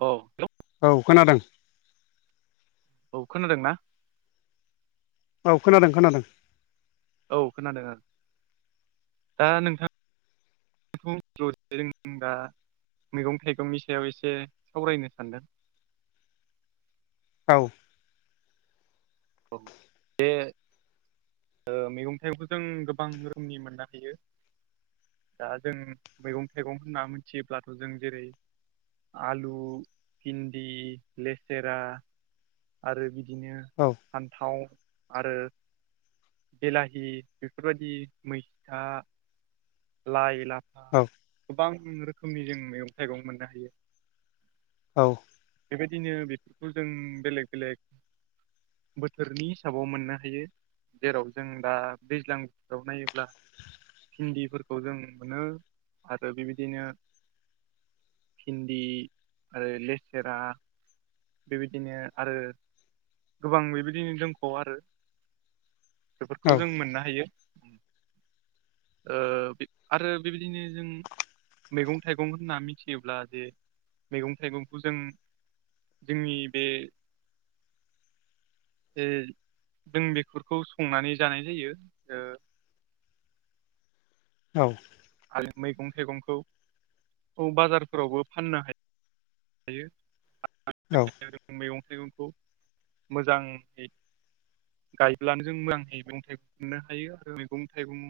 औ [unintelligible] औ खोनादों औ खोनादों ना औ खोनादों खोनादों औ खोनादों ओ दा नोंथां [unintelligible] जों दा मैगं थाइगंनि सायाव एसे सावरायनो सानदों औ [unintelligible] बे ओ मैगं थाइगं जों गोबां रोखोमनि मोननो हायो दा जों मैगं थाइगं होनना मिथियोब्लाथ' जों जेरै आलु भिन्दि लेसेरा आरो बिदिनो औ। फान्थाव आरो बिलाहि बेफोरबायदि मैथा लाइ लाफा गोबां रोखोमनि जों मैगं थाइगं मोननो हायो। औ। बेबायदिनो बेफोरखौ जों बेलेग बेलेग बोथोरनि हिसाबाव मोननो हायो। जेराव जों दा दैज्लां बोथोराव नायोब्ला भिन्दिफोर खौ जों मोनो आरो बेबायदिनो भिन्दि आरो लेसेरा बेबायदिनो आरो गोबां बेबायदिनो जोंख' आरो बेफोरखौ औ जों मोननो हायो ओ [unintelligible] आरो बेबायदिनो जों मेगं थाइगं होनना मिथियोब्ला जे मेगं थाइगंखौ जों जोंनि बे जे जों बेफोरखौ संनानै जानाय जायो ओ औ। आरो मैगं थाइगंखौ औ बाजारफोरावबो फाननो हायो हायो औ। मैगं थाइगंखौ मोजाङै गायब्लानो जों मोजाङै मैगं थाइगं मोननो हायो आरो मैगं थाइगं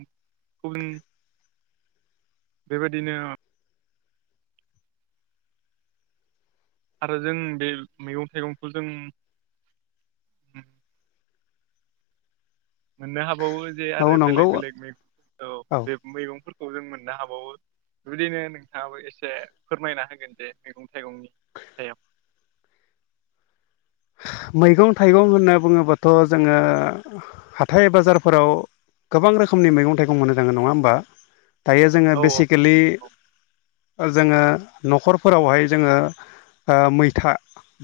बेबायदिनो आरो जों बे मैगं थाइगंखौ जों मोननो हाबावो जे औ आरो नंगौ बेलेग औ बेलेग मै औ बे मैगंफोरखौ जों मोननो हाबावो। बिदिनो नोंथाङाबो एसे फोरमायना होगोन जे मैगं थाइगंनि सायाव। मैगं थाइगं होनना बुङोबाथ' जोङो हाथाय बाजारफोराव गोबां रोखोमनि मैगं थाइगं होनो जाङोन नङा होमबा? दायो जोङो औ बेसिकेलि औ जोङो न'खरफोरावहाय जोङो ओ मैथा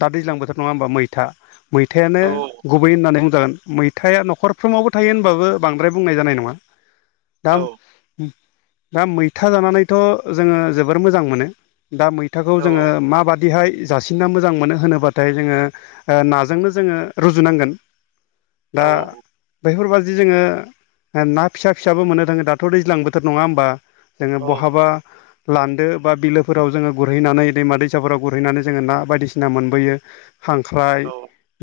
दा दैज्लां बोथोर नङा होमबा मै था मैथायानो औ गुबै होननानै बुंजागोन मै मैथाया न'खरफ्रोमावबो थायो होनबाबो बांद्राय बुंनाय जानाय नङा औ दाम दा मैथा जानानैथ' जोङो जोबोर मोजां मोनो। दा मैथाखौ औ जोङो माबादिहाय जासिनना मोजां मोनो होनोब्लाथाय जोङो नाजोंनो जोङो रुजुनांगोन दा औ बेफोरबादि जोङो ना फिसा फिसाबो मोननो थाङो दाथ' दैज्लां बोथोर नङा होमबा? जोङो औ बहाबा नंगौ लान्दो बा बिलोफोराव जोङो गुरहैनानै दैमा दैसाफोराव गुरहैनानै जोङो ना बायदिसिना मोनबोयो। खांख्राइ औ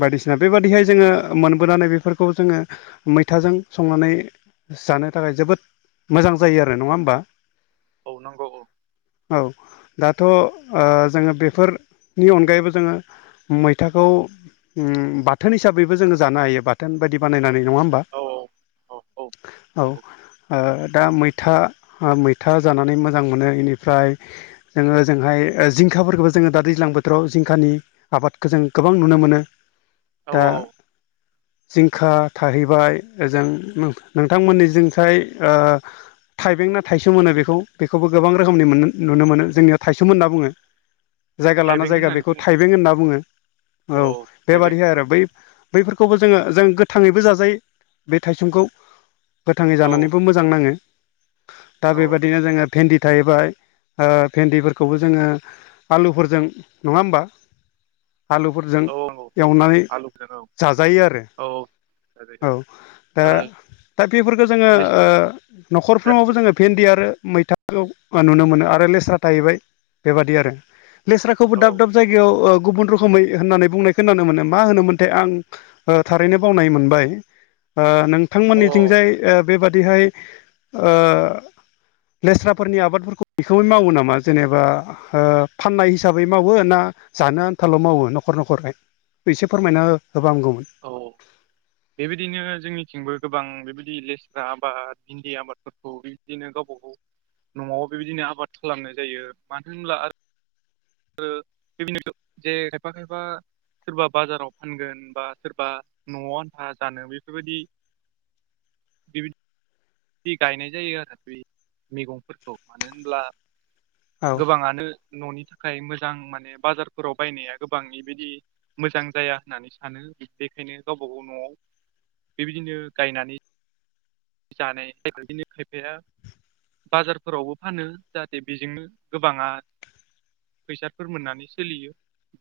बायदिसिना बेबाददिहाय जोङो मोनबोनानै बेफोरखौ जोङो मैथाजों संनानै जानो थाखाय जोबोद मोजां जायो आरो नङा होमबा? औ नंगौ औ। औ। दाथ' ओ जोङो बेफोरनि अनगायैबो जोङो मै फिथाखौ उम बाथोन हिसाबैबो जोङो जानो हायो बाथोन बायदि बानायनानै नङा होमबा? औ औ औ औ। औ। नंगौ ओ दा मैथा मैथा जानानै मोजां मोनो इनिफ्राय जोङो जोंहाय ओ जिंखाफोरखौबो जोङो दा दैज्लां बोथोराव जिंखानि आबाद जों गोबां नुनो मोनो औ दा जिंखा थाहैबाय ओजों नों नोंथांमोननिजोंहाय ओ थाइबें ना थाइसोम होनो बेखौ बेखौबो गोबां रोखोमनि मोनोन नुनो मोनो औ जोंनिया थाइसोम होनना बुङो जायगा थाइबें लाना जायगा होननानै बेखौ बुङो थाइबें होनना बुङो। औ थाइबें बेबादि औ आरो बै बैफोरखौबो जोङो जों गोथाङैबो जाजायो बे थाइसुमखौ गोथाङै औ जानानैबो मो मोजां नाङो दा औ बेबायदिनो जोङो भेन्दि थाहैबाय ओ भेन्दिफोरखौबो जोङो आलुफोरजों नङा होमबा आलुफोरजों औ नंगौ एवनानै आलुजों औ जाजायो आरो। औ औ जाजायो दा आरो दा बेफोरखौ जोङो ओ लेस्रा न'खरफ्रोमावबो जोङो भेन्दि आरो मैथाखौ नुनो मोनो आरो लेस्रा थाहैबाय बेबादि आरो। लेस्राखौबो औ दाब दाब जायगायाव ओ गुबुन रो रोखोमै होननानै बुंनाय खोनानो मोनो मा होनोमोनथाय आं थारैनो बावनाय मोनबाय ओ औ नोंथांमोननिथिंजाय बेबादिहाय ओ लेस्राफोरनि आबादफोरखौ बेखौबो मावो नामा जेनेबा ओ फाननाय हिसाबै मावो ना जानो आनथाल' मावो न'खर न'खरहाय एसे फोरमायना होबांगौमोन। औ। बेबायदिनो जोंनिथिंबो गोबां बेबायदि लेस्रा आबाद भन्दि आबादफोरखौ बिदिनो गावबा गाव न'आव बेबायदिनो आबाद खालामनाय जायो मानो होनब्ला आरो ओ [unintelligible] जे खायफा खायफा सोरबा बाजाराव फानगोन बा सोरबा न'आव आन्था जानो बेफोरबायदि [unintelligible] बे गायनाय जायो आरो बे मैगंफोरखौ मानो होनब्ला औ गोबाङानो न'नि थाखाय मोजां माने बाजारफोराव बायनाया गोबां इबायदि मोजां जाया होननानै सानो बेखायनो गावबा गाव न'आव बेबायदिनो गायनानै जानाय बेबायदिनो खायफाया बाजारफोरावबो फानो जाहाथे बेजोंनो गोबाङा फैसाफोर मोननानै सोलियो।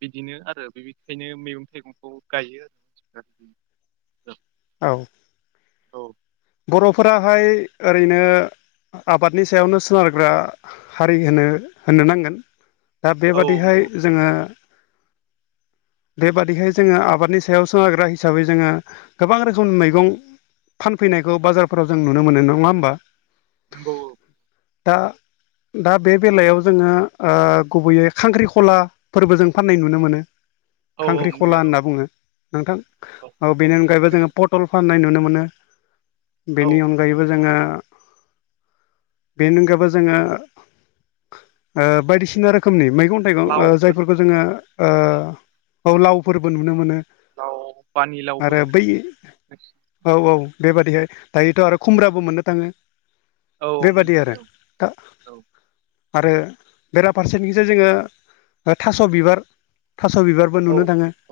बिदिनो आरो बेनिखायनो मैगं थाइगंखौ गायो आरो मानसिफोरा बिदिनो [inaudible] औ बर'फोराहाय ओरैनो आबादनि सायावनो सोनारग्रा हारि होनो होननो नांगोन। दा औ बेबादिहाय नंगौ जोङो बेबादिहाय जोङो आबादनि सायाव सोनग्रा हिसाबै जोङो गोबां रोखोम मैगं फैनायखौ बाजारफोराव जों नुनो मोनो नङा होमबा नोंगौ औ। दा दा बे बेलायाव जोङो ओ गुबैयै खांख्रिखला फोरबो जों फाननाय नुनो मोनो। औ औ खांख्रिखला नुयो होनना बुङो नोंथां औ बेनि अनगायैबो जोङो पटल फाननाय नुनो मोनो। औ बेनि अनगायैबो जोङो बेनिअनगाबो जोङो ओ बायदिसिना रोखोमनि मैगं थाइगं लावफोर जायफोरखौ जोङो ओ लावफोरबो नुनो मोनो। लाव पानिलावबो आरो होनो। बै औ औ बेबादिहाय दायोथ' आरो खुमब्राबो मोननो थाङो। औ मोनो बेबादि आरो औ दा औ आरो बेराफारसेनिजाय जोङो थास' बिबार थास' बिबार बो औ नुनो थाङो औ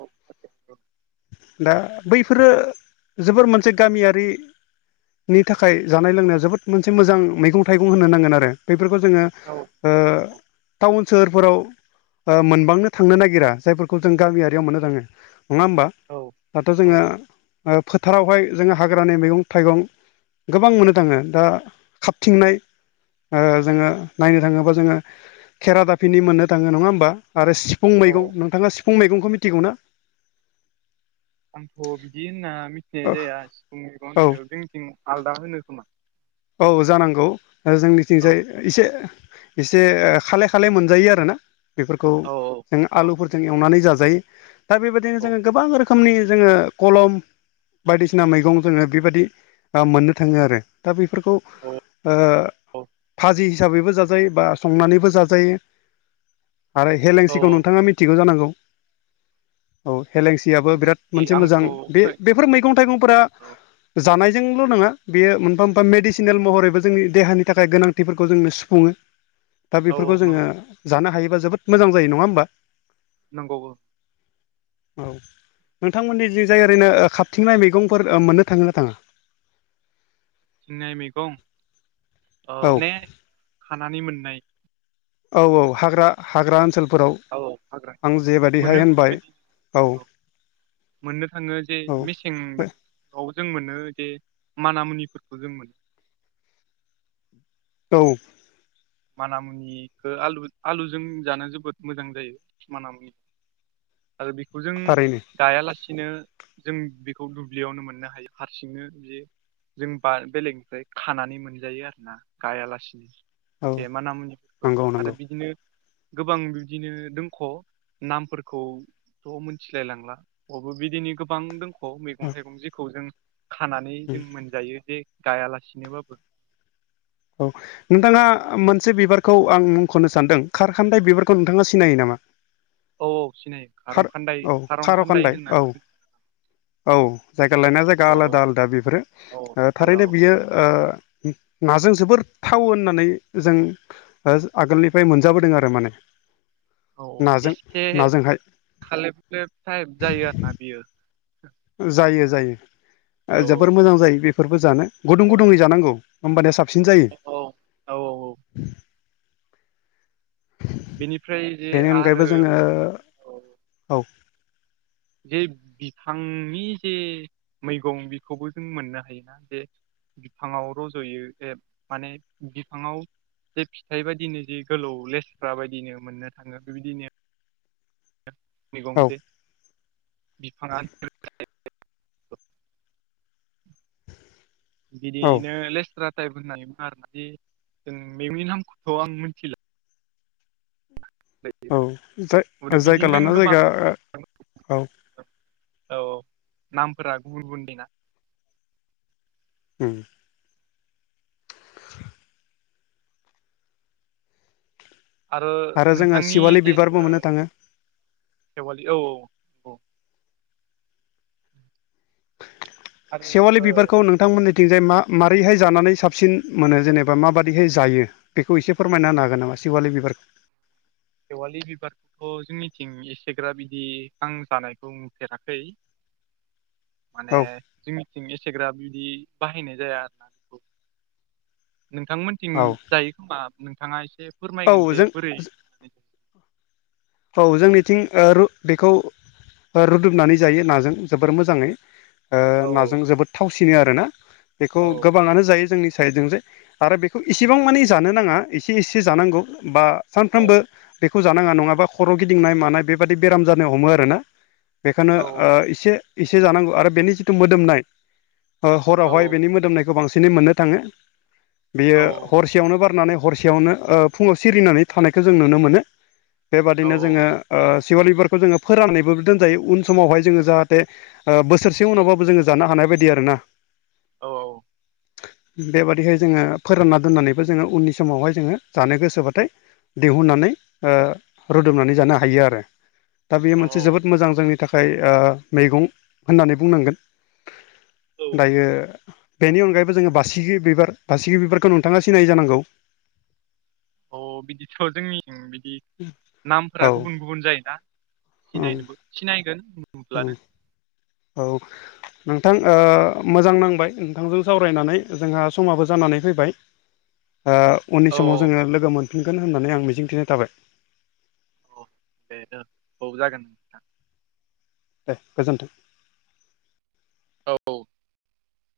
दा बैफोरो जोबोर मोनसे गामि बि नि थाखाय जानाय लोंनायाव जोबोद मोनसे मोजां मैगं थाइगं होनो नांगोन आरो बेफोरखौ जोङो औ ओ टाउन सोहोरफोराव ओ मोनबांनो थांनो नागिरा जायफोरखौ जों गामियारियाव मोननो थाङो नङा होमबा औ दाथ' जोङो औ फोथारावहाय जोंहा हाग्रानि मैगं थाइगं गोबां मोनो दङो दा खाबथिंनाय ओ जोङो नायनो थाङोबा जोङो खेरा दाफिनि मोननो थाङो नङा होमबा आरो फुं औ मैगं नोंथाङा सिफुं मैगंखौ मिथिगौना? आंथ' बिदि होनना मिथिनाय जाया सिफुं मैगं औ होननायखौ जोंथिं आलदा होनो खोमा। औ जानांगौ औ जोंनिथिंजाय एसे एसे खाले खाले मोनजायो आरोना बेफोरखौ औ जों औ आलुफोरजों एवनानै जाजायो दा बेबायदिनो औ जोङो गोबां रो खोमनि जोङो कलम बायदिसिना मैगं जोङो बेबायदि मोननो थाङो आरो फोरखौ ओ औ भाजि हिसाबैबो जाजायो बा संनानैबो जाजायो आरो औ हेलेंसिखौ नोंथाङा मिथिगौ जानांगौ। औ हेलेंसियाबो बिराद मोनसे आंथ' मोजां औ बे बेफोर मैगं थाइगंफोरा जानायजोंल' नङा बेयो मोनफा मेडिसिनेल महरैबो जोंनि देहानि थाखाय गोनांथिफोरखौ जोंनो सुफुङो दा औ बेफोरखौ जोङो नंगौ जानो हायोबा जोबोद मोजां जायो नङा होमबा। नंगौ उम नोंथांमोननि जि जाय ओरैनो खााबथिंनाय मैगंफोर मोननो थाङो ना थाङा सिंनाय मैगं औ माने खानानै मोननाय औ औ हाग्रा हाग्रा ओनसोलफोराव औ हाग्रा आं जेबादिहाय मोनो होनबाय बेबायदि औ मोननो थाङो जे औ मेसेंबोथोर औ जों मोनो बजे मान मुनिफोरखौ जों मोनो औ मानामुनिखौ आलु आलुजों जानो जोबोद मोजां जायो मानामुनि आरो बेखौ जों थारैनो गायालासिनो जों बेखौ दुब्लियावनो मोननो हायो हारसिंनो बे जों बा बेलेगनिफ्राय खानानै मोनजायो आरो ना गायालासिनो औ ए मानामुनिफोरखौ नंगौ आरो नंगौ बिदिनो गोबां बिदिनो दोंख' नामफोरखौथ' मिथिलाय लांला बबो बिदिनो गोबां दों खौ मैगं थाइगं जिखौ जों खानानै जों मोनजायो जे गायालासिनोबाबो औ नोंथाङा मोनसे बिबारखौ आं मुंख'नो सानदों खारखामथाय बिबारखौ नोंथाङा सिनायो नामा? [inaudible] औ औ सिनायो खारौ खार खन्दाय औ खारं खान्दाय खार'खान्दाय औ होननानै औ जायगा लायनाय जायगा औ औ आलादा आलादा बेफोरो औ ओ हेलौ थारैनो बियो ओ नाजों जोबोर थाव होननानै जों ओ आगोलनिफ्राय मोनजाबोदों आरो माने। औ नाजों एसे नाजोंहाय खालेब लेब थायेब जायो आरोना बियो जायो जायो ओ जोबोर औ मोजां जायो बेफोरबो जानो गुदुं औ गुदुङै जानांगौ होमबानिया साबसिन जायो। औ औ बेनिफ्राय जे बेनि अनगायैबो आरो जोङो औ जे बिफांनि जे मैगं बेखौबो जों मोननो हायोना जे बिफाङाव रज'यो ए माने बिफाङाव जे फिथाइ बायदिनो ज गोलौ लेसफ्रा बायदिनो मोननो थाङो बेबायदिनो मैगं औ [unintelligible] बिफाङा [unintelligible] औ बिदियैनो लेस्रा टाइप होननानै बुङो आरो ना बिदि जों मैगंनि नामखौथ' आं मिथिला औ ओमफाय जायगा बिदिनो जों लाना गोबां जायगा ओ औ औ औ नामफोरा गुबुन गुबुननि ना अम आरो जोङो नोंथांनि सेवालि जे बिबारबो ओ मोननो थाङो खेवालि औ औ नंगौ आरो सेवालि ओ बिबारखौ नों थांमोननिथिंजाय मा मारोरैहाय जानानै साबसिन मोनो जेनेबा माबादिहाय जायो बेखौ एसे फोरमायना होनो हागोन नामा सिवालि बिबारखौ खेवालि बिबारखौथ' जोंनिथिं एसेग्रा बिदि नां जानायखौ नुफेराखै [inaudible] माने जोंनिथिं एसेग्रा बिदि बाहायनाय जाया आरो ना। नोंथांमोनथिं औ जायो खोमा नोंथाङा एसे फोरमायगोन औ जे जों बोरै औ जोंनिथिं ओ रु बेखौ ओ रुदुमनानै जायो नाजों जोबोर मोजाङै ओ नाजों औ जोबोद थावसिनो आरो ना बेखौ औ गोबाङानो जायो जोंनि साइडजों जे आरो बेखौ इसेबां मानि जानो नाङा एसे एसे जानांगौ बा औ सानफ्रोमबो बेखौ जानाङा नङाबा खर' गिदिंनाय मानाय बेबायदि बेराम जानो हमो आरोना बेखौनो औ ओ एसे एसे जानांगौ आरो बेनि जिथु मोदोमनाय ओ औ हरावहाय बेनि मोदोमनायखौ बांसिनै मोननो थाङो बियो औ हर सेयावनो बारनानै हरसेयावनो ओ फुङाव सिरिनानै थानायखौ जों नुनो मोनो। औ बेबादिनो जोङो ओ सिवलिबारखौ जोङो फोराननानैबो दोनजायो उन समावहाय जोङो जाहाथे ओ बोरसे उनावबाबो जोङो जानो हानाय बायदि आरो ना। औ औ। [inaudible] बेबादिहाय जोङो फोरानना दोननानैबो जोङो उननि समावहाय जोङो जानो गोसोबाथाय दिहुननानै ओ रुदुबनानै जानो हायो आरो दा बेयो औ मोनसे जोबोद मोजां जोंनि थाखाय ओ मैगं होननानै बुंनांगोन औ दायो बेनि अनगायैबो जोङो बासिगिर बिबार बासिगिर बिबारखौ नोंथाङा सिनायो जानांगौ। अ बिदिथ' जोंनि बिदि नामफोरा औ गुबुन-गुबुन जायोना। सिनायनोबो सिनायगोन। अम नुब्लानो औ। नोंथां ओ मोजां नांबाय नोंथांजों सावरायनानै जोंहा समाबो जानानै फैबाय। ओ उननि औ औ समाव जोङो लोगो मोनफिनगोन होननानै आं मिजिंथिनाय थाबाय। अ दे जागोन औ जागोन। नोंथां दे गोजोन्थों। औ।